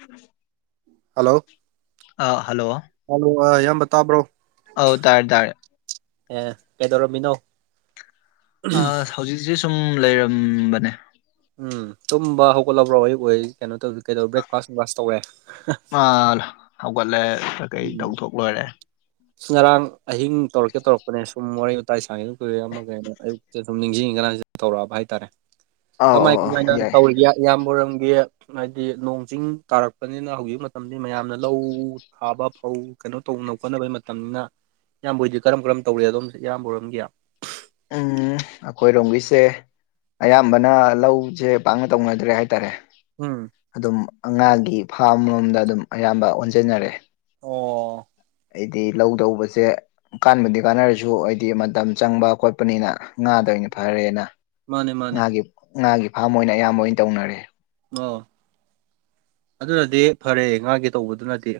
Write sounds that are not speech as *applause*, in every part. ꯎꯝ hello hello hello ꯏꯌꯥꯝꯕ ꯇꯥꯕ꯭ꯔꯣ ꯑꯧ ꯇꯥꯔꯦ ꯇꯥꯔꯦ ꯑꯦ ꯀꯩꯗꯧꯔꯃꯤꯅꯣ ꯑ ꯍꯧꯖꯤꯛꯁꯦ ꯁꯨꯝ ꯂꯩꯔꯝꯕꯅꯦ ꯎꯝ ꯇꯨꯝꯕ ꯍꯧꯒꯠꯂꯕ꯭ꯔꯣ ꯑꯌꯛ ꯑꯣꯏ ꯀꯩꯅꯣ ꯇꯧ ꯀꯩꯗꯧꯕ ꯕ꯭ꯔꯦꯛꯐꯥꯁ ꯋꯐꯥꯁ ꯇꯧꯋꯦ ꯍꯧꯒꯠꯂꯦ ꯀꯩ ꯎꯝ ꯇꯧꯊꯣꯛ ꯂꯣꯏꯔꯦ ꯉꯔꯥꯡ ꯑꯍꯤꯡ ꯇꯧꯔꯛꯀꯦ ꯇꯧꯔꯛꯄꯅꯦ ꯁꯨꯝ ꯋꯥꯔꯤ ꯋꯥꯇꯥꯏ ꯁꯥꯡꯉꯦꯗꯨ ꯀꯨꯏꯔꯦ ꯑꯃꯃꯒꯩꯅ ꯑꯌꯨꯛꯇꯤ ꯑꯗꯨꯝ ꯅꯤꯡꯁꯤꯡꯉꯒꯅ ꯇꯧꯔꯛꯑꯕ ꯍꯥꯏꯇꯥꯔꯦ ꯑꯧ ꯀꯃꯥꯏ ꯑꯧ ꯀꯃꯥꯏꯅ ꯑꯧ ꯌꯥꯏ ꯇꯧꯔꯤꯒꯦ ꯏꯌꯥꯝꯕꯔꯝꯒꯤ ꯍꯥꯏꯗꯤ ꯅꯣꯡ ꯆꯤꯡ ꯇꯥꯔꯛꯄꯅꯤꯅ ꯍꯧꯖꯤꯛ ꯃꯇꯝꯗꯤ ꯃꯌꯥꯝꯅ ꯂꯧ ꯐꯥꯕ ꯐꯧ ꯀꯩꯅꯣ ꯇꯧꯅꯕ ꯈꯣꯠꯅꯕꯩ ꯃꯇꯝꯅꯤꯅ ꯏꯕꯕꯨꯣꯏꯗꯤ ꯀꯔꯝ ꯀꯔꯝ ꯇꯧꯔꯤꯦ ꯑꯗꯣꯝꯦ ꯏꯕꯨꯔꯣꯝꯒꯦ ꯎꯝ ꯑꯩꯈꯣꯏꯔꯣꯝꯕꯤꯁꯦ ꯑꯌꯥꯝꯕꯅ ꯂꯧꯁꯦ ꯄꯥꯛꯅ ꯇꯧꯅꯗ꯭ꯔꯦ ꯍꯥꯏꯇꯥꯔꯦ ꯎꯝ ꯑꯗꯨꯝ ꯑꯉꯥꯒꯤ ꯐꯥꯝ ꯂꯣꯝꯗ ꯑꯗꯨꯝ ꯑꯌꯥꯝꯕ ꯑꯣꯟꯁꯤꯟꯅꯔꯑꯦ ꯑꯣ ꯍꯥꯏꯗꯤ ꯂꯧ ꯇꯧꯕꯁꯦ ꯀꯕꯨꯗꯤ ꯀꯥꯟꯅꯔꯁꯨ ꯍꯥꯏꯗꯤ ꯃꯇꯝ ꯆꯪꯕ ꯈꯣꯠꯄꯅꯤꯅ ꯉꯥꯗꯅꯤ ꯐꯔꯦꯅ ꯃꯥꯅꯦ ꯃꯥꯅꯦ ꯉꯥꯒꯤ ꯉꯥꯒꯤ ꯐꯥꯔꯝ ꯑꯣꯏꯅ ꯑꯌꯥꯝꯕ ꯑꯣꯏꯅ ꯇꯧꯅꯔꯦ ꯑꯣ ꯑꯗꯨꯅꯗꯤ ꯐꯔꯦ ꯉꯥꯒꯤꯦ ꯇꯧꯕꯗꯨꯅꯗꯤ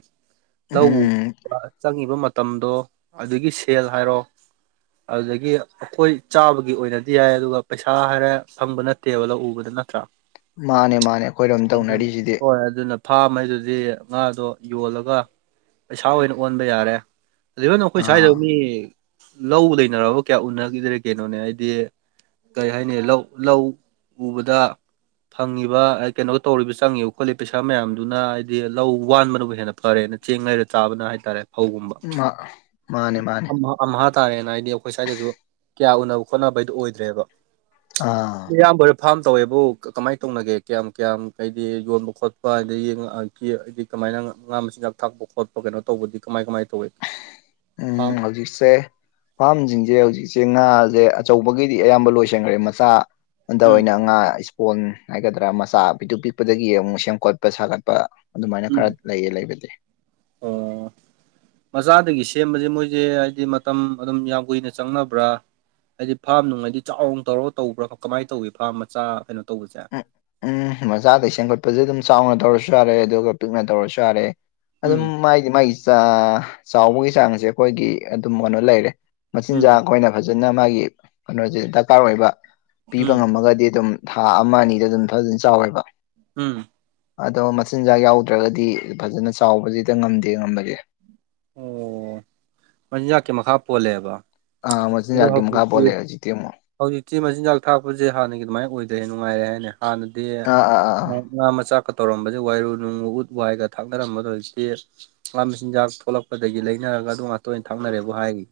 ꯂꯧ ꯎꯝ ꯎꯕ ꯆꯪꯉꯤꯕ ꯃꯇꯝꯗꯣ ꯑꯗꯨꯒꯤ ꯁꯦꯜ ꯍꯥꯏꯔꯣ ꯑꯗꯨꯗꯒꯤ ꯑꯩꯈꯣꯏ ꯆꯥꯕꯒꯤ ꯑꯣꯏꯅꯗꯤ ꯌꯥꯏ ꯑꯗꯨꯒ ꯄꯩꯁꯥ ꯍꯥꯏꯔ ꯐꯪꯕ ꯅꯠꯇꯦꯕ ꯂꯧ ꯎꯕꯗ ꯅꯠꯇ꯭ꯔꯥ ꯃꯥꯅꯦ ꯃꯥꯅꯦ ꯑꯩꯈꯣꯏꯔꯣꯝ ꯇꯧꯅꯔꯤꯁꯤꯗꯤ ꯍ ꯑꯗꯨꯅ ꯐꯥꯝꯉꯩꯗꯨꯗꯤ ꯉꯥꯗꯣ ꯌꯣꯜꯂꯒ ꯄꯩꯁꯥ ꯑꯣꯏꯅ ꯑꯣꯟꯕ ꯌꯥꯔꯦ ꯏꯚꯟ ꯑꯩꯈꯣꯏ ꯁ꯭ꯋꯥꯏꯗ ꯑꯥ ꯃꯤ ꯂꯧ ꯂꯩꯅꯔꯕ ꯀꯌꯥ ꯎꯅꯈꯤꯗ꯭ꯔꯦ ꯀꯩꯅꯣꯅꯦ ꯍꯥꯏꯗꯤ ꯀꯩ ꯍꯥꯏꯅꯤ ꯂꯧ ꯂꯧ ꯎꯕꯗ ꯐꯪꯉꯤꯕ ꯀꯩꯅꯣꯒ ꯇꯧꯔꯤꯕ ꯆꯪꯉꯦꯕ ꯈꯣꯠꯂꯤ ꯄꯩꯁꯥ ꯃꯌꯥꯝꯗꯨꯅ ꯍꯥꯏꯗꯤ ꯂꯧ ꯋꯥꯟꯕꯅꯕꯨ ꯍꯦꯟꯅ ꯐꯔꯦꯅ ꯆꯦꯡ ꯂꯩꯔ ꯆꯥꯕꯅ ꯍꯥꯏꯇꯥꯔꯦ ꯐꯧꯒꯨꯝꯕ ꯃꯥ ꯃꯥꯅꯦ ꯃꯥꯅꯦ ꯑꯝꯍꯥꯥ ꯇꯥꯔꯦꯅ ꯍꯥꯏꯗꯤ ꯑꯩꯈꯣꯏ ꯁ꯭ꯋꯥꯏꯗꯁꯨ ꯀꯌꯥ ꯎꯅꯕ ꯈꯣꯠꯅꯕ ꯍꯥꯏꯗꯨ ꯑꯣꯏꯗ꯭ꯔꯦꯕ ꯑꯥ ꯏꯌꯥꯝꯕꯔꯣꯏ ꯐꯥꯔꯝ ꯇꯧꯋꯦꯕꯨ ꯀꯃꯥꯏ ꯇꯧꯅꯒꯦ ꯀꯌꯥꯝ ꯀꯌꯥꯝ ꯍꯥꯏꯗꯤ ꯌꯣꯟꯕ ꯈꯣꯠꯄ ꯑꯗꯒꯤ ꯉ ꯍꯥꯏꯗꯤ ꯀꯃꯥꯏꯅ ꯉꯥ ꯃꯆꯤꯟꯖꯥꯛ ꯊꯥꯛꯄ ꯈꯣꯠꯄ ꯀꯩꯅꯣ ꯇꯧꯕꯗꯤ ꯀꯃꯥꯏ ꯀꯃꯥꯏ ꯇꯧꯏ ꯎꯝ ꯍꯧꯖꯤꯛꯁꯦ ꯐꯥꯔꯝꯁꯤꯡꯁꯦ ꯍꯧꯖꯤꯛꯁꯦ ꯉꯥꯁꯦ ꯑꯆꯧꯕꯒꯤꯗꯤ ꯑꯌꯥꯝꯕ ꯂꯣꯏꯁꯟꯈ꯭ꯔꯦ ꯃꯆꯥ ꯑꯟꯗ ꯎꯝ ꯑꯣꯏꯅ ꯑꯉꯥꯡ ꯑꯩꯁꯨ ꯀꯣꯟ ꯍꯥꯏꯒꯗ꯭ꯔꯥ ꯃꯆꯥ ꯄꯤꯛꯇꯨ ꯄꯤꯛꯄꯗꯒꯤ ꯑꯃꯨꯛ ꯁꯦꯝꯀꯠꯄ ꯁꯥꯒꯠꯄ ꯑꯗꯨꯃꯥꯏꯅ ꯎꯝ ꯈꯔ ꯂꯩꯌꯦ ꯂꯩꯕꯗꯤ ꯑꯣ ꯃꯆꯥꯗꯒꯤ ꯁꯦꯝꯕꯖꯦ ꯃꯣꯏꯖꯦ ꯍꯥꯏꯗꯤ ꯃꯇꯝ ꯑꯗꯨꯝ ꯌꯥꯝ ꯀꯨꯏꯅ ꯆꯪꯅꯕ꯭ꯔꯥ ꯍꯥꯏꯗꯤ ꯐꯥꯔꯝ ꯅꯨꯡ ꯍꯥꯏꯗꯤ ꯆꯥꯎꯅ ꯇꯧꯔ ꯇꯧꯕ꯭ꯔꯥ ꯀꯃꯥꯏ ꯇꯧꯏꯤ ꯐꯥꯔꯝ ꯃꯆꯥ ꯀꯩꯅꯣ ꯇꯧꯕꯁꯦ ꯎ ꯎꯝ ꯃꯆꯥꯗꯩ ꯁꯦꯝꯒꯠꯄꯖꯨ ꯑꯗꯨꯝ ꯆꯥꯎꯅ ꯇꯧꯔꯁꯨ ꯌꯥꯔꯦ ꯑꯗꯨꯒ ꯄꯤꯛꯅ ꯇꯧꯔꯁꯨ ꯌꯥꯔꯦ ꯑꯗꯨꯝ ꯎꯝ ꯃꯥꯏꯗꯤ ꯃꯥꯒꯤ ꯆꯥ ꯆꯥꯎꯕꯒꯤ ꯆꯥꯡꯁꯦ ꯑꯩꯈꯣꯏꯒꯤ ꯑꯗꯨꯝ ꯀꯩꯅꯣ ꯂꯩꯔꯦ ꯎꯝ ꯃꯆꯤꯟꯖꯥꯛ ꯈꯣꯏꯅ ꯐꯖꯅ ꯃꯥꯒꯤ ꯀꯩꯅꯣꯁꯦ ꯗꯔꯀꯥꯔ ꯑꯣꯏꯕ ꯄꯤꯕ ꯎꯝ ꯉꯝꯃꯒꯗꯤ ꯑꯗꯨꯝ ꯊꯥ ꯑꯃ ꯑꯅꯤꯗ ꯑꯗꯨꯝ ꯐꯖꯅ ꯆꯥꯎꯋꯦꯕ ꯎꯝ ꯑꯗꯣ ꯃꯆꯤꯟꯖꯥꯛ ꯌꯥꯎꯗ꯭ꯔꯒꯗꯤ ꯐꯖꯅ ꯆꯥꯎꯕꯖꯤꯗ ꯉꯝꯗꯦ ꯉꯝꯕꯒꯦ ꯑꯣ ꯃꯆꯤꯟꯖꯥꯛꯀꯤ ꯃꯈꯥ ꯄꯣꯜꯂꯦꯕ ꯑꯥ ꯑꯗꯣ ꯃꯆꯤꯟꯖꯥꯛꯀꯤ ꯃꯈꯥ ꯍꯧꯖꯤꯛꯇꯤ ꯄꯣꯜꯂꯦ ꯍꯧꯖꯤꯛꯇꯤ‌ ꯑꯃꯨꯛ ꯍꯧꯖꯤꯛꯇꯤ ꯃꯆꯤꯟꯖꯥꯛ ꯊꯥꯛꯄꯁꯦ ꯍꯥꯟꯅꯒꯤ ꯑꯗꯨꯃꯥꯏ ꯑꯣꯏꯗ꯭ꯔꯦ ꯅꯨꯡꯉꯥꯏꯔꯦ ꯍꯥꯏꯅꯦ ꯍꯥꯟꯅꯗꯤ ꯑꯥ ꯑꯥ ꯑꯥ ꯑꯥ ꯉꯥ ꯃꯆꯥꯛꯀ ꯇꯧꯔꯝꯕꯖꯦ ꯋꯥꯏꯔꯨ ꯅꯨꯡ ꯎꯠ ꯋꯥꯏꯒ ꯊꯥꯛꯅꯔꯝꯕꯗꯣ ꯍꯧꯖꯤꯛꯇꯤ ꯉꯥ ꯃꯆꯤꯟꯖꯥꯛ ꯊꯣꯛꯂꯛꯄꯗꯒꯤ ꯂꯩꯅꯔꯒ ꯑꯗꯨ ꯉꯥꯛꯇ ꯑꯣꯏꯅ ꯊꯥꯛꯅꯔꯦꯕꯨ ꯍꯥꯏꯔꯤ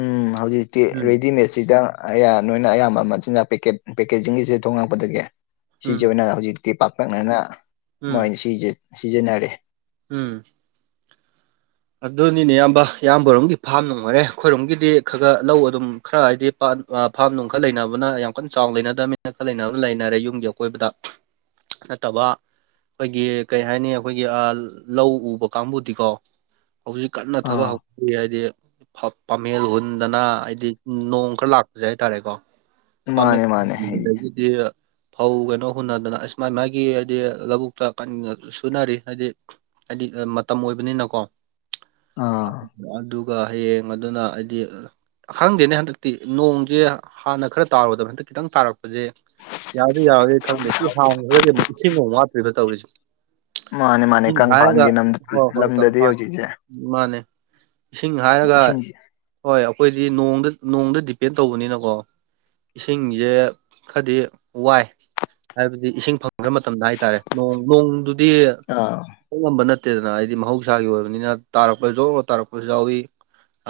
ꯎꯝ ꯍꯧꯖꯤꯛꯇꯤ ꯎꯝ ꯔꯦꯗꯤꯃꯦꯠꯁꯤꯗ ꯑꯩꯌꯥ ꯅꯣꯏꯅ ꯑꯌꯥꯝꯕ ꯑꯃ ꯆꯤꯟꯖꯥꯛ ꯄꯦꯀꯦꯠ ꯄꯦꯀꯦꯖꯤꯡꯒꯤꯁꯦ ꯊꯣꯉꯛꯄꯗꯒꯤ ꯎꯝ ꯁꯤꯖꯦ ꯑꯣꯏꯅ ꯍꯧꯖꯤꯛ ꯇꯤ ꯄꯥꯛꯇꯛꯅꯅ ꯎꯝ ꯃꯣꯏꯅ ꯁꯤꯖꯦ ꯁꯤꯖꯤꯟꯅꯔꯦ ꯎꯝ ꯑꯗꯨꯅꯤꯅꯦ ꯏꯌꯥꯝꯕ ꯏꯌꯥꯝꯕꯔꯣꯝꯒꯤ ꯐꯥꯝ ꯅꯨꯡ ꯑꯣꯏꯔꯦ ꯑꯩꯈꯣꯏꯔꯣꯝꯒꯤꯗꯤ ꯈ ꯒ ꯂꯧ ꯑꯗꯨꯝ ꯈꯔ ꯍꯥꯏꯗꯤ ꯑ ꯐꯥꯔꯝ ꯅꯨꯡ ꯈꯔ ꯂꯩꯅꯕꯅ ꯌꯥꯝ ꯀꯟꯅ ꯆꯥꯎ ꯂꯩꯅꯗꯕꯅꯤꯅ ꯈꯔ ꯂꯩꯅꯕꯅ ꯂꯩꯅꯔꯦ ꯌꯨꯝꯒꯤ ꯑꯀꯣꯏꯕꯗ ꯅꯠꯇꯕ ꯑꯩꯈꯣꯏꯒꯤ ꯀꯩ ꯍꯥꯏꯅꯤ ꯑꯩꯈꯣꯏꯒꯤ ꯑ ꯂꯧ ꯎꯕ ꯀꯥꯡꯕꯨꯗꯤꯀꯣ ꯍꯧꯖꯤꯛ ꯀꯟꯅ ꯊꯕꯛ ꯑꯥ ꯍꯧ ꯍꯥꯏꯗꯤ ꯐ ꯄꯥꯃꯦꯟ ꯍꯨꯟꯗꯅ ꯍꯥꯏꯗꯤ ꯅꯣꯡ ꯈꯔ ꯂꯥꯛꯄꯁꯦ ꯍꯥꯏꯇꯥꯔꯦꯀꯣ ꯄꯥꯃꯦ ꯃꯥꯅꯦ ꯃꯥꯅꯦ ꯍꯥꯏꯗꯤ *unintelligible* ꯐꯧ ꯀꯩꯅꯣ ꯍꯨꯟꯅꯗꯅ ꯑꯁ ꯃꯥꯏ ꯃꯥꯒꯤ ꯍꯥꯏꯗꯤ ꯂꯧꯕꯨꯛꯇ ꯀꯟꯅ ꯁꯨꯅꯔꯤ ꯍꯥꯏꯗꯤ ꯍꯥꯏꯗꯤ ꯃꯇꯝ ꯑꯣꯏꯕꯅꯤꯅꯀꯣ ꯑꯥ ꯑꯗꯨꯒ ꯍꯌꯦꯡ ꯑꯗꯨꯅ ꯍꯥꯏꯗꯤ ꯈꯪꯗꯦꯅꯦ ꯍꯟꯗꯛꯇꯤ ꯅꯣꯡꯖꯦ ꯍꯥꯟꯅ ꯈꯔ ꯇꯥꯔꯨꯗꯕꯅꯦ ꯈꯤꯇꯪ ꯇꯥꯔꯛꯄ ꯍꯧꯖꯤꯛ ꯌꯥꯔꯗꯧ ꯌꯥꯔꯣꯏꯗꯣꯏꯔ ꯈꯪꯗꯦ ꯁꯤ ꯍꯥꯡꯈ꯭ꯔꯒꯗꯤ ꯑꯃꯨꯛ ꯏꯁꯤꯡ ꯑꯃꯨꯛ ꯋꯥꯠꯇꯣꯏꯕ ꯇꯧꯔꯤꯁꯤ ꯃꯥꯅꯦ ꯃꯥꯅꯦ ꯏꯪꯁꯤꯡ ꯍꯥꯏꯔꯒ ꯀꯪꯐꯥꯟꯒꯤ ꯍꯣꯏ ꯍꯣꯏ ꯇꯧ ꯂꯝꯗꯗꯤ ꯍꯧꯖꯤꯛꯁꯦ ꯃꯥꯟꯅꯦ ꯏꯁꯤꯡ ꯍꯥꯏꯔꯒ ꯏꯁꯤꯡꯁꯦ ꯍꯣꯏ ꯑꯩꯈꯣꯏꯗꯤ ꯅꯣꯡꯗ ꯅꯣꯡꯗ ꯗꯤꯄꯦꯟ ꯇꯧꯕꯅꯤꯅꯀꯣ ꯏꯁꯤꯡꯖꯦ ꯈꯗꯤ ꯋꯥꯏ ꯍꯥꯏꯕꯗꯤ ꯏꯁꯤꯡ ꯐꯪꯗꯔ ꯃꯇꯝꯗ ꯍꯥꯏꯇꯥꯔꯦ ꯅꯣꯡ ꯅꯣꯡꯗꯨꯗꯤ ꯑꯥ ꯇꯝ ꯉꯝꯕ ꯅꯠꯇꯦꯗꯅ ꯍꯥꯏꯗꯤ ꯃꯍꯧꯁꯥꯒꯤ ꯑꯣꯏꯕꯅꯤꯅ ꯇꯥꯔꯛꯄ ꯖꯣ ꯇꯥꯔꯛꯄꯁꯨ ꯌꯥꯎꯏꯤ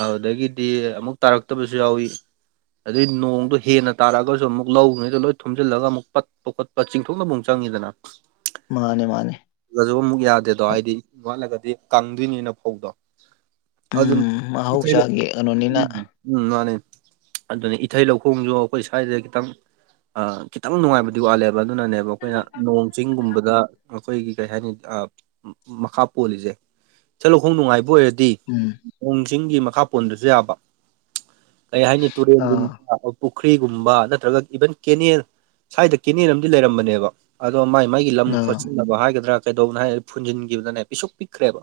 ꯑꯗꯨꯗꯒꯤꯗꯤ ꯑꯃꯨꯛ ꯇꯥꯔꯛꯇꯕꯁꯨ ꯌꯥꯎꯏ ꯑꯗꯩ ꯅꯣꯡꯗꯣ ꯍꯦꯟꯅ ꯇꯥꯔꯛꯑꯒꯁꯨ ꯑꯃꯨꯛ ꯂꯧꯉꯩꯗ ꯂꯣꯏ ꯊꯨꯝꯖꯤꯜꯂꯒ ꯑꯃꯨꯛ ꯄꯠꯄ ꯈꯣꯠꯄ ꯆꯤꯡꯊꯣꯛꯅꯕ ꯑꯃꯨꯛ ꯆꯪꯉꯤꯗꯅ ꯃꯥꯅꯦ ꯃꯥꯅꯦ ꯑꯗꯨꯁꯨ ꯑꯃꯨꯛ ꯌꯥꯗꯦꯗꯣ ꯍꯥꯏꯗꯤ ꯋꯥꯠꯂꯒꯗꯤ ꯀꯪꯗ꯭ꯣꯏꯅꯤꯅ ꯐꯧꯗꯣ ꯑꯗꯨ ꯎꯝ ꯑꯗꯨ ꯃꯍꯧꯁꯥꯒꯤ ꯀꯩꯅꯣꯅꯤꯅ ꯎꯝ ꯎꯝ ꯃꯥꯅꯤ ꯑꯗꯨꯅꯤ ꯏꯊꯩ ꯂꯧꯈꯣꯡꯁꯨ ꯑꯩꯈꯣꯏ ꯁ꯭ꯋꯥꯏꯗ ꯈꯤꯇꯪ ꯑ ꯈꯤꯇꯪ ꯅꯨꯡꯉꯥꯏꯕꯗꯤ ꯋꯥꯠꯂꯦꯕ ꯑꯗꯨꯅꯅꯦꯕ ꯑꯩꯈꯣꯏꯅ ꯅꯣꯡ ꯆꯤꯡꯒꯨꯝꯕꯗ ꯑꯩꯈꯣꯏꯒꯤ ꯀꯩ ꯍꯥꯏꯅꯤ ꯑ ꯃꯈꯥ ꯄꯣꯜꯂꯤꯖꯦ ꯏꯊꯩ ꯂꯧꯈꯣꯡ ꯅꯨꯡꯉꯥꯏꯕ ꯑꯣꯏꯔꯗꯤ ꯎꯝ ꯅꯣꯡꯆꯤꯡꯒꯤ ꯃꯈꯥ ꯄꯣꯟꯗꯔꯁꯨ ꯌꯥꯕ ꯀꯩ ꯍꯥꯏꯅꯤ ꯑꯥ ꯇꯨꯔꯦꯟꯒꯨꯝꯕ ꯄꯨꯈ꯭ꯔꯤꯒꯨꯝꯕ ꯅꯠꯇ꯭ꯔꯒ ꯏꯚꯟ ꯀꯦꯅꯦꯜ ꯁ꯭ꯋꯥꯏꯗ ꯀꯦꯅꯦꯜ ꯑꯃꯗꯤ ꯂꯩꯔꯝꯕꯅꯦꯕ ꯑꯗꯣ ꯃꯥꯏ ꯃꯥꯏꯒꯤ ꯂꯝ ꯑꯥ ꯈꯣꯠꯆꯤꯟꯅꯕ ꯍꯥꯏꯒꯗ꯭ꯔꯥ ꯀꯩꯗꯧ ꯍꯥꯏ ꯐꯨꯟꯖꯤꯟꯈꯤꯕꯗꯅꯦ ꯄꯤꯁꯛ ꯄꯤꯛꯈ꯭ꯔꯦꯕ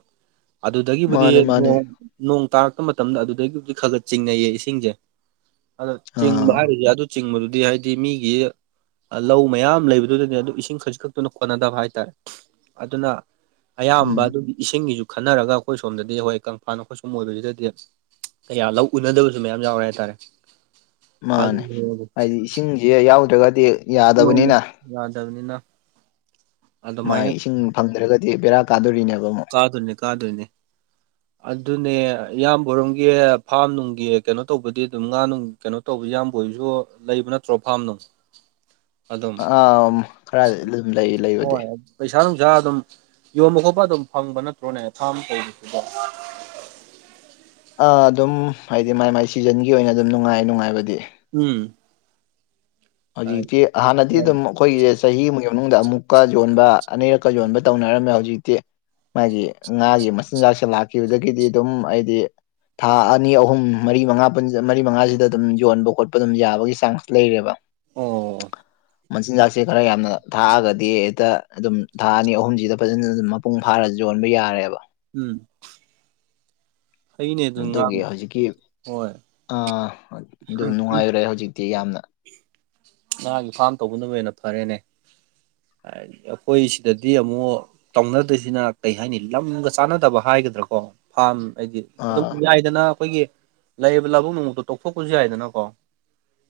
ꯃꯥꯅꯦ ꯑꯗꯨꯗꯒꯤꯕꯨꯗꯤ ꯃꯥꯅꯦ ꯅꯣꯡ ꯅꯣꯡ ꯇꯥꯔꯛꯄ ꯃꯇꯝꯗ ꯑꯗꯨꯗꯒꯤꯕꯨꯗꯤ ꯈꯒꯠ ꯆꯤꯡꯅꯩꯌꯦ ꯏꯁꯤꯡꯁꯦ ꯑꯗ ꯆꯤꯡꯕ ꯑꯥ ꯍꯥꯏꯔꯤꯁꯦ ꯑꯗꯨ ꯆꯤꯡꯕꯗꯨꯗꯤ ꯍꯥꯏꯗꯤ ꯃꯤꯒꯤ ꯂꯧ ꯃꯌꯥꯝ ꯂꯩꯕꯗꯨꯗꯅꯦ ꯑꯗꯨꯝ ꯏꯁꯤꯡ ꯈꯖꯤꯛ ꯈꯛꯇꯅ ꯀꯣꯟꯅꯗꯕ ꯍꯥꯏ ꯇꯔꯦ ꯑꯗꯨꯅ ꯑꯌꯥꯝꯕ ꯎꯝ ꯑꯗꯨꯒꯤ ꯏꯁꯤꯡꯒꯤꯁꯨ ꯈꯟꯅꯔꯒ ꯑꯩꯈꯣꯏ ꯁꯣꯝꯗꯗꯤ ꯍꯣꯏ ꯀꯪꯐꯥꯟ ꯑꯩꯈꯣꯏ ꯁꯣꯝ ꯑꯣꯏꯕꯁꯤꯗꯗꯤ ꯂꯧ ꯎꯅꯗꯕꯁꯨ ꯃꯌꯥꯝ ꯌꯥꯎꯔꯦ ꯍꯥꯏꯇꯥꯔꯦ ꯃꯥꯅꯦ ꯑꯗꯨ ꯍꯥꯏꯗꯤ ꯏꯁꯤꯡꯁꯦ ꯌꯥꯎꯗ꯭ꯔꯒꯗꯤ ꯃꯣꯏ ꯌꯥꯗꯕꯅꯤꯅ ꯂ ꯆꯕꯅꯤꯅ ꯃꯥ ꯏꯁꯤꯡ ꯐꯪꯗ꯭ꯔꯒꯗꯤ ꯕꯦꯔꯥ ꯀꯥꯗꯣꯔꯤꯅꯦꯕ ꯑꯃ ꯀꯥ ꯊꯅꯦ ꯀꯥꯗꯣꯏꯅꯦ ꯑꯗꯨꯅꯦ ꯏꯌꯥꯝꯕꯣꯔꯣꯝꯒꯤ ꯐꯥꯝ ꯅꯨꯡꯒꯤ ꯀꯩꯅꯣ ꯇꯧꯕꯗꯤ ꯑꯗꯨꯝ ꯉꯥ ꯅꯨꯡ ꯀꯩꯅꯣ ꯇꯧꯕ ꯏꯌꯥꯝꯕ ꯑꯣꯏꯁꯨ ꯂꯩꯕ ꯅꯠꯇ꯭ꯔꯣ ꯐꯥꯝꯅꯣ ꯑꯥ ꯈꯔꯗꯤ ꯑꯗꯨꯝ ꯂꯩ ꯂꯩꯕꯗꯤ ꯍꯣꯏ ꯄꯩꯁꯥ ꯅꯨꯡꯁꯥ ꯑꯗꯨꯝ ꯌꯣꯟꯕ ꯈꯣꯠꯄ ꯑꯗꯨꯝ ꯐꯪꯕ ꯅꯠꯇ꯭ꯔꯣꯅꯦ ꯐꯥꯝ ꯇꯧꯕꯁꯤꯗꯣ ꯑꯗꯨꯝ ꯍꯥꯏꯗꯤ ꯃꯥꯏ ꯃꯥꯏ ꯁꯤꯖꯟꯒꯤ ꯑꯣꯏꯅ ꯑꯗꯨꯝ ꯅꯨꯡꯉꯥꯏ ꯅꯨꯡꯉꯥꯏꯕꯗꯤ ꯎꯝ ꯍꯧꯖꯤꯛꯇꯤ ꯍꯥꯟꯅꯗꯤ ꯑꯗꯨꯝ ꯑꯩꯈꯣꯏꯒꯤ ꯆꯍꯤ ꯑꯃꯒꯤ ꯃꯅꯨꯡꯗ ꯑꯃꯨꯛꯀ ꯌꯣꯟꯕ ꯑꯅꯤꯔꯛꯀ ꯌꯣꯟꯕ ꯇꯧꯅꯔꯝꯃꯦ ꯍꯧꯖꯤꯛꯇꯤ ꯃꯥꯒꯤ ꯉꯥꯒꯤ ꯃꯆꯤꯟꯖꯥꯛꯁꯦ ꯂꯥꯛꯈꯤꯕꯗꯒꯤꯗꯤ ꯑꯗꯨꯝ ꯑꯩꯗꯤ ꯊꯥ ꯑꯅꯤ ꯑꯍꯨꯝ ꯃꯔꯤ ꯃꯉꯥ ꯃꯔꯤ ꯃꯉꯥꯁꯤꯗ ꯑꯗꯨꯝ ꯌꯣꯟꯕ ꯈꯣꯠꯄ ꯑꯗꯨꯝ ꯌꯥꯕꯒꯤ ꯆꯥꯟꯁ ꯂꯩꯔꯦꯕ ꯑꯣ ꯃꯆꯤꯟꯖꯥꯛꯁꯦ ꯈꯔ ꯌꯥꯝꯅ ꯊꯥꯛꯑꯒꯗꯤ ꯍꯦꯛꯇ ꯑꯗꯨꯝ ꯊꯥ ꯑꯅꯤ ꯑꯍꯨꯝꯁꯤꯗ ꯐꯖꯅ ꯑꯗꯨꯝ ꯃꯄꯨꯡ ꯐꯥꯔ ꯌꯣꯟꯕ ꯌꯥꯔꯦꯕ ꯎꯝ ꯑꯩꯅꯦ ꯑꯗꯨꯝ ꯉꯥ ꯑꯗꯨꯒꯤ ꯍꯧꯖꯤꯛꯀꯤ ꯍꯣꯏ ꯑꯗꯨ ꯅꯨꯡꯉꯥꯏꯔꯦ ꯍꯧꯖꯤꯛꯇꯤ ꯌꯥꯝꯅ ꯉꯥꯒꯤ ꯐꯥꯔꯝ ꯇꯧꯕꯅ ꯍꯦꯟꯅ ꯐꯔꯦꯅꯦ ꯑꯩꯈꯣꯏ ꯁꯤꯗꯗꯤ ꯑꯃꯨꯛ ꯇꯧꯅꯗꯣꯏꯁꯤꯅ ꯀꯩ ꯍꯥꯏꯅꯤ ꯂꯝꯒ ꯆꯥꯟꯅꯗꯕ ꯍꯥꯏꯒꯗ꯭ꯔꯥꯀꯣ ꯐꯥꯝ ꯍꯥꯏꯗꯤ ꯑꯗꯨꯝ ꯑꯥ ꯌꯥꯏꯗꯅ ꯑꯩꯈꯣꯏꯒꯤ ꯂꯩꯔꯤꯕ ꯂꯧꯕꯨꯛ ꯅꯨꯡꯃꯨꯛꯇꯣ ꯇꯣꯛꯊꯣꯛꯄꯁꯨ ꯌꯥꯏꯗꯅꯀꯣ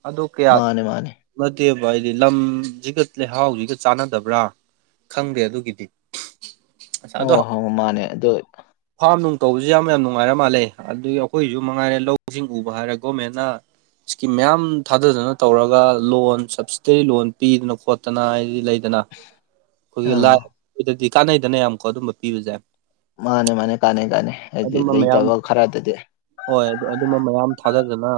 ꯑꯗꯨꯗ ꯀꯌꯥ ꯃꯥꯅꯦ ꯃꯥꯅꯦ ꯅꯠꯇꯦꯕ ꯑꯩꯗꯤ ꯂꯝꯁꯤꯒ ꯂꯩꯍꯥꯎꯁꯤꯒ ꯆꯥꯟꯅꯗꯕ꯭ꯔꯥ ꯈꯪꯗꯦ ꯑꯗꯨꯒꯤꯗꯤ ꯑꯁ ꯑꯗꯣ ꯑꯣ ꯍꯣ ꯃꯥꯅꯦ ꯑꯗꯨꯗ ꯐꯥꯔꯝ ꯅꯨꯡ ꯇꯧꯕꯁꯤꯦ ꯌꯥꯝ ꯌꯥꯝ ꯅꯨꯡꯉꯥꯏꯔ ꯃꯥꯜꯂꯦ ꯑꯗꯒꯤ ꯑꯩꯈꯣꯏꯁꯨ ꯃꯉꯥꯏꯔꯦ ꯂꯧꯁꯤꯡ ꯎꯕ ꯍꯥꯏꯔꯒ ꯒꯣꯔꯃꯦꯟꯅ ꯏꯁꯀꯤꯝ ꯃꯌꯥꯝ ꯊꯥꯗꯗꯅ ꯇꯧꯔꯒ ꯂꯣꯟ ꯁꯕꯁꯤꯗꯔꯤ ꯂꯣꯟ ꯄꯤꯗꯅ ꯈꯣꯠꯇꯅ ꯍꯥꯏꯗꯤ ꯂꯩꯗꯅ ꯑꯩꯈꯣꯏꯒꯤ ꯑꯥ ꯂꯥꯏꯗꯗꯤ ꯀꯥꯟꯅꯩꯗꯅ ꯌꯥꯝꯀꯣ ꯑꯗꯨꯝꯕ ꯄꯤꯕꯁꯦ ꯃꯥꯅꯦ ꯃꯥꯅꯦ ꯀꯥꯟꯅ ꯀꯥꯟꯅ ꯍꯥꯏꯗꯤ ꯑꯗꯨꯝꯕ ꯃꯌꯥꯝ ꯂꯩꯇꯕ ꯈꯔꯗꯗꯤ ꯍꯣꯏ ꯑꯗꯨ ꯑꯗꯨꯝꯕ ꯃꯌꯥꯝ ꯊꯥꯗꯗꯅ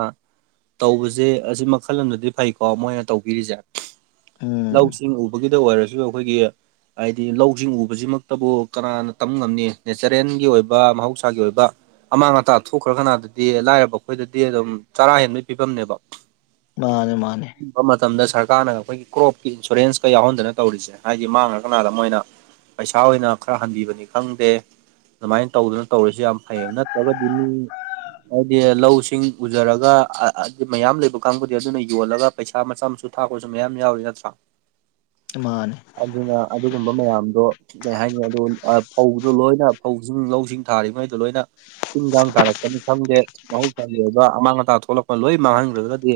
ꯇꯧꯕꯁꯦ ꯑꯁꯤ ꯃꯈꯜ ꯑꯃꯗꯗꯤ ꯐꯩꯀꯣ ꯃꯣꯏꯅ ꯇꯧꯕꯤꯔꯤꯁꯦ ꯎꯝ ꯂꯧꯁꯤꯡ ꯎꯕꯒꯤꯗ ꯑꯣꯏꯔ ꯑꯩꯈꯣꯏꯒꯤ ꯍꯥꯏꯗꯤ ꯂꯧꯁꯤꯡ ꯎꯕꯁꯤꯃꯛꯇꯕꯨ ꯀꯅꯥꯅ ꯇꯝ ꯉꯝꯅꯤ ꯅꯦꯆꯔ ꯐ꯭ꯔꯦꯟꯒꯤ ꯑꯣꯏꯕ ꯃꯍꯧꯁꯥꯒꯤ ꯑꯣꯏꯕ ꯑꯃꯥꯡ ꯑꯇꯥ ꯊꯣꯛꯈ꯭ꯔ ꯀꯅꯥꯗꯗꯤ ꯂꯥꯏꯔꯕ ꯑꯩꯈꯣꯏꯗꯗꯤ ꯑꯗꯨꯝ ꯆꯔꯥ ꯍꯦꯟꯕꯩ ꯐꯤꯕꯝꯅꯦꯕ ꯃꯥꯅꯦ ꯃꯥꯅꯦ ꯕ ꯃꯇꯝꯗ ꯁꯔꯀꯥꯔꯅ ꯑꯩꯈꯣꯏꯒꯤ ꯀ꯭ꯔꯣꯞꯀꯤ ꯏꯟꯁꯨꯔꯦꯟꯁꯀ ꯌꯥꯎꯍꯟꯗꯅ ꯇꯧꯔꯤꯁꯦ ꯍꯥꯏꯗꯤ ꯃꯥꯡꯒ꯭ꯔꯀꯅꯥꯗ ꯃꯣꯏꯅ ꯄꯩꯁꯥ ꯑꯣꯏꯅ ꯈꯔ ꯍꯟꯕꯤꯕꯅꯤ ꯈꯪꯗꯦ ꯑꯗꯨꯃꯥꯏꯅ ꯇꯧꯗꯅ ꯇꯧꯔꯤꯁꯤ ꯌꯥꯝ ꯐꯩꯌꯦꯕ ꯅꯠꯇ꯭ꯔꯒꯗꯤ ꯃꯤ ꯍꯥꯏꯗꯤ ꯂꯧꯁꯤꯡ ꯎꯖꯔꯒ ꯃꯌꯥꯝ ꯂꯩꯕ ꯀꯥꯡꯕꯨꯗꯤ ꯑꯗꯨꯅ ꯌꯣꯜꯂꯒ ꯄꯩꯁꯥ ꯃꯆꯥ ꯃꯁꯨ ꯊꯥꯛꯄꯁꯨ ꯃꯌꯥꯝ ꯌꯥꯎꯔꯤ ꯅꯠꯇ꯭ꯔꯥ ꯏꯃꯥꯟ ꯑꯗꯨꯅ ꯑꯗꯨꯒꯨꯝꯕ ꯃꯌꯥꯝꯗꯣ ꯀꯩꯍꯥꯏꯅꯤ ꯑꯗꯨ ꯐꯧꯗꯣ ꯂꯣꯏꯅ ꯐꯧꯖꯤꯡ ꯂꯧꯁꯤꯡ ꯊꯥꯔꯤꯕꯉꯩꯗꯣ ꯂꯣꯏꯅ ꯇꯤꯟꯒꯥꯡ ꯇꯥꯔꯛꯄꯅꯤ ꯈꯪꯗꯦ ꯃꯍꯧꯁꯥꯒꯤ ꯑꯣꯏꯕ ꯑꯃꯥꯡ ꯑꯇꯥ ꯊꯣꯛꯂꯛꯄ ꯂꯣꯏ ꯃꯥꯡꯍꯟꯒ꯭ꯔꯒꯗꯤ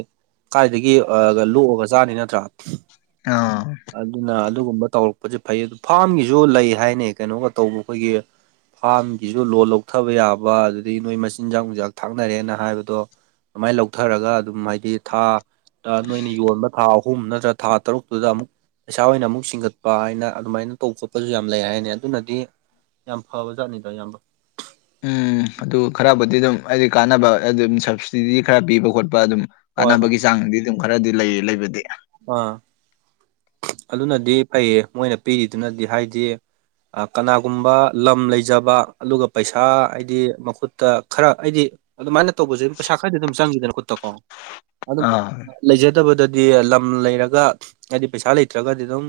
ꯀꯥꯏꯗꯒꯤ ꯑ ꯂꯣꯛꯑꯒ ꯆꯥꯅꯤ ꯅꯠꯇ꯭ꯔꯥ ꯑꯥ ꯑꯗꯨꯅ ꯑꯗꯨꯒꯨꯝꯕ ꯇꯧꯔꯛꯄꯖꯦ ꯐꯩ ꯑꯗꯨ ꯐꯥꯝꯒꯤꯁꯨ ꯂꯩ ꯍꯥꯏꯅꯦ ꯀꯩꯅꯣꯒ ꯇꯧꯕ ꯑꯩꯈꯣꯏꯒꯤ ꯐꯥꯝꯒꯤꯁꯨ ꯂꯣꯟ ꯂꯧꯊꯕ ꯌꯥꯕ ꯑꯗꯨꯗꯒꯤ ꯅꯣꯏ ꯃꯆꯤꯟꯖꯥꯛ ꯅꯨꯡꯆꯥꯛ ꯊꯥꯛꯅꯔꯦꯅ ꯍꯥꯏꯕꯗꯣ ꯑꯃꯥꯏ ꯂꯧꯊꯔꯒ ꯑꯗꯨꯝ ꯍꯥꯏꯗꯤ ꯊꯥ ꯅꯣꯏꯅ ꯌꯣꯟꯕ ꯊꯥ ꯑꯍꯨꯝ ꯅꯠꯇ꯭ꯔ ꯊꯥ ꯇꯔꯨꯛꯇꯨꯗ ꯑꯃꯨꯛ ꯄꯩꯁꯥ ꯑꯣꯏꯅ ꯑꯃꯨꯛ ꯁꯤꯡꯒꯠꯄ ꯍꯥꯏꯅ ꯑꯗꯨꯃꯥꯏꯅ ꯇꯧ ꯈꯣꯠꯄꯁꯨ ꯌꯥꯝ ꯂꯩ ꯍꯥꯏꯅꯦ ꯑꯗꯨꯅꯗꯤ꯫ ꯐꯕꯖꯥꯠꯅꯤꯗ ꯏꯌꯥꯝꯕ꯫ ꯎꯝ ꯑꯗꯨ ꯈꯔꯕꯨꯗꯤ ꯑꯗꯨꯝ ꯑꯩꯗꯤ ꯀꯥꯟꯅꯕ ꯑꯗꯨꯝ ꯁꯕꯁꯤꯗꯤ ꯈꯔ ꯄꯤꯕ ꯈꯣꯠꯄ ꯑꯗꯨꯝ꯫ ꯍꯣꯏ ꯍꯣꯏ ꯀꯥꯟꯅꯕꯒꯤ ꯆꯥꯡꯗꯤ ꯑꯗꯨꯝ ꯈꯔꯗꯤ ꯂꯩꯌꯦ ꯂꯩꯕꯗꯤ꯫ ꯑ꯫ ꯑꯗꯨꯅꯗꯤ ꯐꯩꯌꯦ ꯃꯣꯏꯅ ꯄꯤꯔꯤꯗꯨꯅꯗꯤ ꯍꯥꯏꯗꯤ꯫ ꯑ ꯀꯅꯥꯒꯨꯝꯕ ꯂꯝ ꯂꯩꯖꯕ ꯑꯗꯨꯒ ꯄꯩꯁꯥ ꯍꯥꯏꯗꯤ ꯃꯈꯨꯠꯇ ꯈꯔ ꯑꯩꯗꯤ꯫ ꯑꯗꯨꯃꯥꯏꯅ ꯇꯧꯕꯁꯦ ꯄꯩꯁꯥ ꯈꯔꯗꯤ ꯑꯗꯨꯝ ꯆꯪꯈꯤꯗꯅ ꯈꯨꯠꯇ ꯀꯣ꯫ ꯑꯗꯨꯝꯕ ꯑꯥ ꯂꯩꯖꯗꯕꯗꯗꯤ ꯂꯝ ꯂꯩꯔꯒ ꯍꯥꯏꯗꯤ ꯄꯩꯁꯥ ꯂꯩꯇ꯭ꯔꯒꯗꯤ ꯑꯗꯨꯝ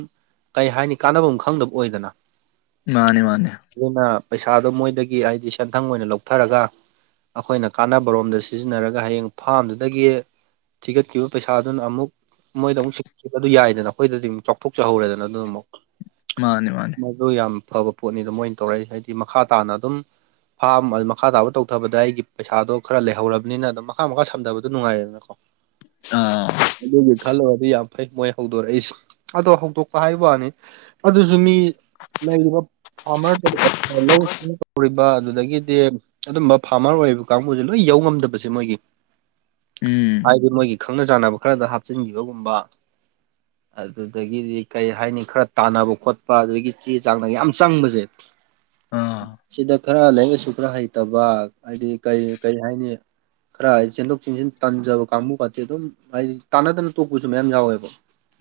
ꯀꯩ ꯍꯥꯏꯅꯤ ꯀꯥꯟꯅꯕꯝ ꯈꯪꯗꯕ ꯑꯣꯏꯗꯅ ꯃꯥꯅꯦ ꯃꯥꯅꯦ ꯑꯗꯨꯅ ꯄꯩꯁꯥꯗꯣ ꯃꯣꯏꯗꯒꯤ ꯍꯥꯏꯗꯤ ꯁꯦꯟꯊꯪ ꯑꯣꯏꯅ ꯂꯧꯊꯔꯒ ꯑꯩꯈꯣꯏꯅ ꯀꯥꯟꯅꯕꯔꯣꯝꯗ ꯁꯤꯖꯤꯟꯅꯔꯒ ꯍꯌꯦꯡ ꯐꯥꯝꯗꯨꯗꯒꯤ ꯊꯤꯒꯠꯈꯤꯕ ꯄꯩꯁꯥꯗꯨꯅ ꯑꯃꯨꯛ ꯃꯣꯏꯗ ꯑꯃꯨꯛ ꯁꯤꯈꯤꯕ ꯑꯗꯨ ꯌꯥꯏꯗꯅ ꯑꯩꯈꯣꯏꯗꯗꯤ ꯑꯃꯨꯛ ꯆꯥꯎꯊꯣꯛꯆꯍꯧꯔꯦꯗꯅ ꯑꯗꯨꯅ ꯑꯃꯨꯛ ꯃꯥꯅꯦ ꯃꯥꯅꯦ ꯑꯗꯨ ꯌꯥꯝ ꯐꯕ ꯄꯣꯠꯅꯤꯗ ꯃꯣꯏꯅ ꯇꯧꯔꯩꯁꯦ ꯍꯥꯏꯗꯤ ꯃꯈꯥ ꯇꯥꯅ ꯑꯗꯨꯝ꯫ ꯐꯥꯝ ꯃꯈꯥ ꯇꯥꯕ ꯇꯧꯊꯕꯗ ꯑꯩꯒꯤ ꯄꯩꯁꯥꯗꯣ ꯈꯔ ꯂꯩꯍꯧꯔꯕꯅꯤꯅ ꯑꯗꯨꯝ ꯃꯈꯥ ꯃꯈꯥ ꯁꯝꯊꯕꯗꯨ ꯅꯨꯡꯉꯥꯏꯔꯦꯗꯅ꯫ *unintelligible* ꯑ꯫ ꯑꯗꯨꯒꯤ ꯈꯜꯂꯨꯔꯗꯤ ꯌꯥꯝ ꯐꯩ ꯃꯣꯏ ꯍꯧꯗꯣꯔꯛꯏꯁꯦ ꯑꯗꯣ ꯍꯧꯗꯣꯛꯄ ꯍꯥꯏꯕ ꯋꯥꯅꯤ꯫ ꯑꯗꯨꯁꯨ ꯃꯤ ꯂꯩꯔꯤꯕ꯫ ꯐꯥꯝꯃꯔ *unintelligible* ꯂꯧ ꯁꯤꯡ ꯇꯧꯔꯤꯕ ꯑꯗꯨꯗꯒꯤꯗꯤ ꯑꯗꯨꯝꯕ ꯐꯥꯝꯃꯔ ꯑꯣꯏꯔꯤꯕ꯫ ꯀꯥꯡꯕꯨꯁꯦ ꯂꯣꯏ ꯌꯧ ꯉꯝꯗꯕꯁꯦ ꯃꯣꯏꯒꯤ꯫ ꯎꯝ ꯍꯥꯏꯗꯤ ꯃꯣꯏꯒꯤ ꯈꯪꯅ ꯆꯥꯟꯅꯕ ꯈꯔꯗ ꯍꯥꯞꯆꯤꯟꯒꯤꯕꯒꯨꯝꯕ꯫ ꯑꯗꯨꯗꯒꯤꯗꯤ ꯀꯩ ꯍꯥꯏꯅꯤ ꯈꯔ ꯇꯥꯟꯅꯕ ꯈꯣꯠꯄ ꯑꯗꯨꯗꯒꯤ ꯆꯦ ꯆꯥꯡꯅ ꯌꯥꯝ ꯆꯪꯕꯁꯦ꯫ ꯑꯥ ꯁꯤꯗ꯫ ꯈꯔ ꯂꯥꯏꯔꯤꯛ ꯂꯥꯏꯁꯨ ꯈꯔ ꯍꯩꯇꯕ ꯍꯥꯏꯗꯤ ꯀꯔꯤ ꯀꯔꯤ ꯍꯥꯏꯅꯤ꯫ ꯈꯔ ꯍꯥꯏꯗꯤ ꯆꯦꯟꯊꯣꯛ ꯆꯦꯟꯁꯤꯟ ꯇꯟꯖꯕ ꯀꯥꯡꯕꯨ ꯀꯥꯇꯤ ꯑꯗꯨꯝ ꯍꯥꯏꯗꯤ ꯇꯥꯟꯅꯗꯅ ꯇꯣꯛꯄꯁꯨ ꯃꯌꯥꯝ ꯌꯥꯎꯌꯦꯕ꯫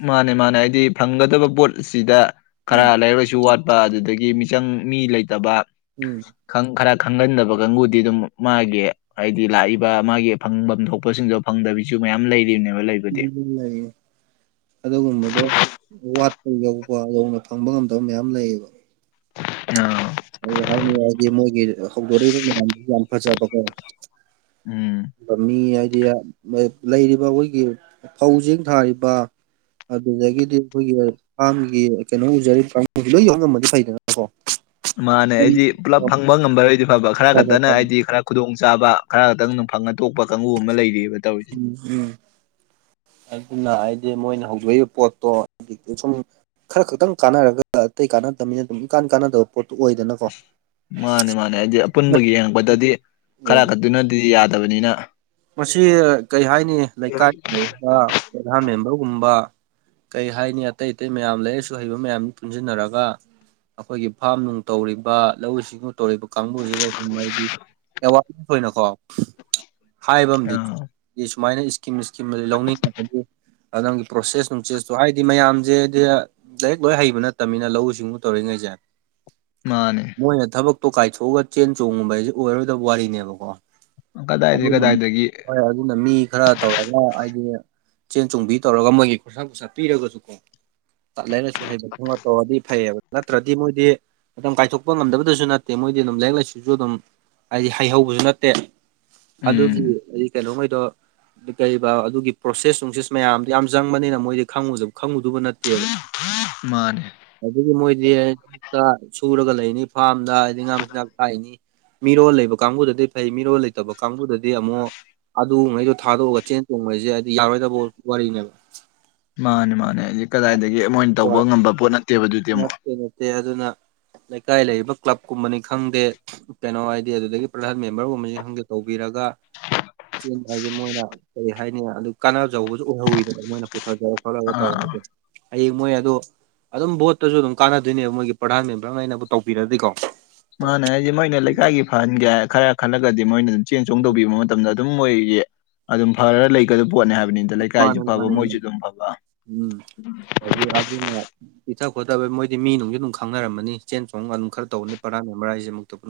ꯃꯥꯅꯦ ꯃꯥꯅꯦ ꯍꯥꯏꯗꯤ ꯐꯪꯒꯗꯕ ꯄꯣꯠꯁꯤꯗ ꯈꯔ ꯎꯝ ꯂꯥꯏꯔꯤꯛ ꯂꯥꯏꯁꯨ ꯋꯥꯠ꯫ ꯑꯗꯨꯗꯒꯤ ꯃꯤꯆꯪ ꯃꯤ ꯂꯩꯇꯕ꯫ ꯎꯝ꯫ ꯈꯔ ꯈꯪꯍꯟꯗꯕ ꯀꯥꯡꯕꯨꯗꯤ ꯑꯗꯨꯝ ꯃꯥꯒꯤ ꯍꯥꯏꯗꯤ ꯂꯥꯛꯏꯕ ꯃꯥꯒꯤ ꯐꯪꯐꯝ ꯊꯣꯛꯄꯁꯤꯡꯗꯣ꯫ ꯐꯪꯗꯕꯤꯁꯨ ꯃꯌꯥꯝ ꯂꯩꯔꯤꯕꯅꯦꯕ ꯂꯩꯕꯗꯤ꯫ ꯎꯝ ꯂꯩꯌꯦ ꯑꯗꯨꯒꯨꯝꯕꯗꯣ ꯋꯥꯠ꯫ ꯑꯩꯈ ꯌꯧꯕ ꯌꯧꯅ ꯐꯪꯕ ꯉꯝꯗꯕ ꯃꯌꯥꯝ ꯂꯩꯌꯦꯕ꯫ ꯑ꯫ ꯑꯗꯨ ꯍꯥꯏꯅꯤ ꯍꯥꯏꯗꯤ ꯃꯣꯏꯒꯤ ꯍꯧꯗꯣꯔꯛꯏꯕ ꯃꯌꯥꯝꯗꯨꯁꯨ ꯌꯥꯝ ꯐꯖꯕꯀꯣ꯫ ꯎꯝ꯫ ꯃꯤ ꯍꯥꯏꯗꯤ ꯂꯩꯔꯤꯕ ꯑꯩꯈꯣꯏꯒꯤ ꯐꯧꯁꯤꯡ ꯊꯥꯔꯤꯕ꯫ ꯑꯗꯨꯗꯒꯤꯗꯤ ꯑꯩꯈꯣꯏꯒꯤ꯫ ꯐꯥꯝꯒꯤ ꯀꯩꯅꯣ ꯎꯖꯔꯤ ꯀꯥꯡꯕꯨ ꯂꯣꯏ ꯌꯧ ꯉꯝꯃꯗꯤ ꯐꯩꯗꯅ ꯀꯣ꯫ ꯃꯥꯅꯦ ꯑꯩꯗꯤ ꯄꯨꯂꯞ ꯐꯪꯕ ꯉꯝꯕꯔꯣꯏꯗꯤ ꯐꯕ ꯈꯔ ꯈꯛꯇꯅ ꯎꯝ ꯑꯩꯗꯤ ꯈꯔ꯫ ꯈꯨꯗꯣꯡ ꯆꯥꯕ ꯈꯔ ꯈꯛꯇꯪ ꯐꯪꯉ ꯊꯣꯛꯣꯛꯄ ꯀꯥꯡꯕꯨ ꯑꯃ ꯂꯩꯔꯤꯑꯕ ꯇꯧꯔꯤꯁꯦ꯫ ꯎꯝ ꯑꯗꯨꯅ ꯍꯥꯏꯗꯤ ꯃꯣꯏꯅ ꯍꯧꯗꯣꯛꯏꯕ ꯄꯣꯠꯇꯣ ꯍꯧꯖꯤꯛꯇꯤ ꯁꯨꯝ꯫ ꯈꯔ ꯈꯛꯇꯪ ꯀꯥꯟꯅꯔꯒ ꯑꯇꯩ ꯀꯥꯟꯅꯗꯕꯅꯤꯅ ꯑꯗꯨꯝ ꯏꯀꯥꯟ ꯀꯥꯟꯅꯗꯕ ꯄꯣꯠꯇꯨ ꯑꯣꯏꯗꯅ꯫ ꯃꯥꯅꯦ ꯃꯥꯅꯦ ꯍꯥꯏꯗꯤ ꯑꯄꯨꯟꯕꯒꯤ ꯌꯦꯡꯉꯛꯄꯗꯗꯤ ꯎꯝ ꯈꯔ ꯈꯛꯇꯅ꯫ ꯑꯗꯨꯗꯤ ꯌꯥꯗꯕꯅꯤꯅ꯫ ꯃꯁꯤ ꯀꯔꯤ ꯍꯥꯏꯅꯤ ꯂꯩꯀꯥꯏ ꯂꯩꯔꯤꯕ ꯄ꯭ꯔꯙꯥꯟ ꯃꯦꯝꯕꯔꯒꯨꯝꯕ꯫ ꯀꯩ ꯍꯥꯏꯅꯤ ꯑꯇꯩ ꯑꯇꯩ ꯃꯌꯥꯝ ꯂꯩꯔꯁꯨ ꯍꯩꯕ ꯃꯌꯥꯝꯅꯤ ꯄꯨꯟꯁꯤꯟꯅꯔꯒ꯫ ꯑꯩꯈꯣꯏꯒꯤ ꯐꯥꯝ ꯅꯨꯡ ꯇꯧꯔꯤꯕ ꯂꯧꯎ ꯁꯤꯡꯎ ꯇꯧꯔꯤꯕ ꯀꯥꯡꯕꯨꯁꯤꯗ ꯁꯨꯝ ꯃꯒꯤ ꯑꯦꯋꯥꯔꯅꯦꯁ ꯑꯣꯏꯅꯀꯣ ꯍꯥꯏꯕ ꯑꯃꯗꯤ ꯑꯥ ꯁꯨꯃꯥꯏꯅ ꯏꯁꯀꯤꯝ ꯏꯁꯀꯤꯝ ꯂꯧꯅꯤꯡꯉꯕꯒꯤ ꯅꯪꯒꯤ ꯄ꯭ꯔꯣꯁꯦꯁ ꯅꯨꯡꯆꯦꯁꯇꯣ ꯍꯥꯏꯗꯤ ꯃꯌꯥꯝꯁꯦ ꯍꯥꯏ ꯂꯔꯤꯦꯛ ꯂꯣꯏ ꯍꯩꯕ ꯅꯠꯇꯕꯅꯤꯅ ꯂꯧꯎ ꯁꯤꯡꯎ ꯇꯧꯔꯤꯉꯩꯁꯦ ꯃꯥꯅꯦ ꯃꯣꯏꯅ ꯊꯕꯛꯇꯣ ꯀꯥꯏꯊꯣꯛꯑꯒ ꯆꯦꯟ ꯆꯣꯡꯒꯨꯝꯕ ꯍꯥꯏꯁꯦ ꯑꯣꯏꯔꯣꯏꯗꯕ ꯋꯥꯔꯤꯅꯦꯕꯀꯣ ꯀꯗꯥꯏꯗꯒꯤ ꯀꯗꯥꯏꯗꯒꯤ ꯈꯥꯔ ꯑꯗꯨꯅ ꯃꯤ ꯈꯔ ꯇꯧꯔꯒ ꯍꯥꯏꯗꯤ꯫ ꯆꯦꯟ ꯆꯣꯡꯕꯤ ꯇꯧꯔꯒ ꯃꯣꯏꯒꯤ ꯈꯨꯣꯔꯁꯥ ꯈꯨꯠꯁꯥꯠ ꯄꯤꯔꯒꯁꯨ ꯀꯣ꯫ ꯇꯂꯥꯏꯅꯁꯨ ꯍꯩꯕ ꯈꯣꯡꯉ ꯇꯧꯔꯗꯤ ꯐꯩꯌꯦꯕ ꯅꯠꯇ꯭ꯔꯗꯤ ꯃꯣꯏꯗꯤ꯫ ꯃꯇꯝ ꯀꯥꯏꯊꯣꯛꯄ ꯉꯝꯗꯕꯗꯁꯨ ꯅꯠꯇꯦ ꯃꯣꯏꯗꯤ ꯑꯗꯨꯝ ꯂꯥꯏꯔꯤꯛ ꯂꯥꯏꯁꯨ ꯑꯗꯨꯝ ꯍꯥꯏꯗꯤ ꯍꯩꯍꯧꯕꯁꯨ ꯅꯠꯇꯦ꯫ ꯑꯗꯨꯒꯤ ꯎꯝ ꯍꯥꯏꯗꯤ ꯀꯩꯅꯣꯉꯩꯗꯣ꯫ ꯑꯗꯨ ꯀꯩꯑꯦꯕ ꯑꯗꯨꯒꯤ ꯄ꯭ꯔꯣꯁꯦꯁ ꯅꯨꯡꯁꯦꯁ ꯃꯌꯥꯝꯗꯨꯣ ꯌꯥꯝ ꯆꯪꯕꯅꯤꯅ ꯃꯣꯏꯗꯤ ꯈꯪꯉꯨꯗꯕ ꯅꯠꯇꯦꯕ꯫ ꯃꯥꯅꯦ꯫ ꯑꯗꯨꯒꯤ ꯃꯣꯏꯗꯤ ꯂꯕꯨꯛꯇ ꯁꯨꯔꯒ ꯂꯩꯅꯤ ꯐꯥꯔꯝꯗ ꯍꯥꯏꯗꯤ ꯉꯥ ꯃꯆꯤꯟꯥꯛ ꯊꯥꯛꯏꯅꯤ꯫ ꯃꯤꯔꯣꯜ ꯂꯩꯕ ꯀꯥꯡꯕꯨꯗꯗꯤ ꯐꯩ ꯃꯤꯔꯣꯜ ꯂꯩꯇꯕ ꯀꯥꯡꯕꯨꯗꯗꯤ ꯑꯃꯨꯛ ꯑꯗꯨꯒꯉꯩꯗꯣ ꯊꯥꯗꯣꯛꯑꯒ ꯆꯦꯟ ꯆꯣꯡꯕ ꯍꯥꯏꯩꯁꯦ ꯍꯥꯏꯗꯤ ꯌꯥꯔꯣꯏꯗꯕ ꯋꯥꯔꯤꯅꯦꯕ ꯃꯥꯅꯦ ꯃꯥꯅꯦ ꯑꯩꯁ ꯀꯗꯥꯏꯗꯒꯤ ꯑꯃꯣꯏ ꯑꯣꯏꯅ ꯇꯧꯕ ꯉꯝꯕ ꯄꯣꯠ ꯅꯠꯇꯦꯕ ꯑꯗꯨꯗꯤ ꯑꯃꯨꯛ ꯅꯠꯇ ꯅꯠꯇꯦ ꯑꯗꯨꯅ ꯂꯩꯀꯥꯏ ꯂꯩꯔꯤꯕ ꯀ꯭ꯂꯕꯀꯨꯝꯕꯅꯤ ꯈꯪꯗꯦ ꯀꯩꯅꯣ ꯍꯥꯏꯗꯤ ꯑꯗꯨꯗꯒꯤ ꯄ꯭ꯔꯁꯠ ꯃꯦꯝꯕꯔꯒꯨꯝꯕꯕꯁꯤ ꯈꯪꯗꯦ ꯇꯧꯕꯤꯔꯒ ꯆꯦꯟ ꯍꯥꯏꯁꯦ ꯃꯣꯏꯅ ꯀꯩ ꯍꯥꯏꯅꯤ ꯑꯗꯨ ꯀꯥꯟꯅꯕꯖꯧꯕꯁꯨ ꯑꯣꯏꯍꯧꯋꯤꯗꯕ ꯃꯣꯏꯅ ꯄꯨꯊꯔ ꯈꯣꯠꯂꯛꯑꯒ ꯑꯥ ꯇꯧꯔꯒꯗꯤ ꯍꯌꯦꯡ ꯃꯣꯏ ꯑꯣ ꯑꯗꯨꯝ ꯕꯣꯠ ꯠꯇꯁꯨ ꯑꯗꯨꯝ ꯀꯥꯟꯅꯗꯣꯏꯅꯦꯕ ꯃꯣꯏꯒꯤ ꯄ꯭ꯔꯙꯥꯟ ꯃꯦꯝꯕ꯭ꯔꯥ ꯉꯩꯅꯕꯨ ꯇꯤꯔꯗꯤꯀꯣ ꯃꯥꯅꯦ ꯍꯥꯏ ꯃꯩꯅꯅꯦ ꯂꯩ ꯀ ꯍꯥꯏꯒꯤꯦ ꯐꯍꯟꯒꯦ ꯈꯔ ꯈꯜꯂꯒꯗꯤ ꯃꯣꯏꯅ ꯑꯗꯨꯝ ꯆꯦꯟ ꯆꯣꯡ ꯇꯧꯕꯤꯕ ꯃꯇꯝꯗ ꯑꯗꯨꯝ ꯃꯣꯏꯒꯤ ꯑꯗꯨꯝ ꯐꯔ ꯂꯩꯒꯗꯕ ꯄꯣꯠꯅꯤ ꯍꯥꯏꯕꯅꯤꯗ ꯂꯩꯀꯥꯏꯁꯨ ꯃꯥꯅꯦ ꯐꯕ ꯃꯥꯅꯦ ꯃꯣꯏꯁꯨ ꯃꯥꯅꯦ ꯑꯗꯨꯝ ꯐꯕ ꯎꯝ ꯑꯗꯨ ꯑꯗꯨꯅ ꯄꯤꯊ ꯈꯣꯠꯊꯕ ꯃꯣꯏꯗꯤ ꯃꯤꯅꯨꯡꯁꯨ ꯑꯗꯨꯝ ꯈꯪꯅꯔꯝꯅꯤ ꯆꯦꯟ ꯆꯣꯡ ꯑꯗꯨꯝ ꯈꯔ ꯇꯧꯕꯅꯤ ꯄꯔꯥꯅꯤ ꯃꯔꯥꯥꯏꯁꯦꯃꯨꯛꯇ ꯄꯨ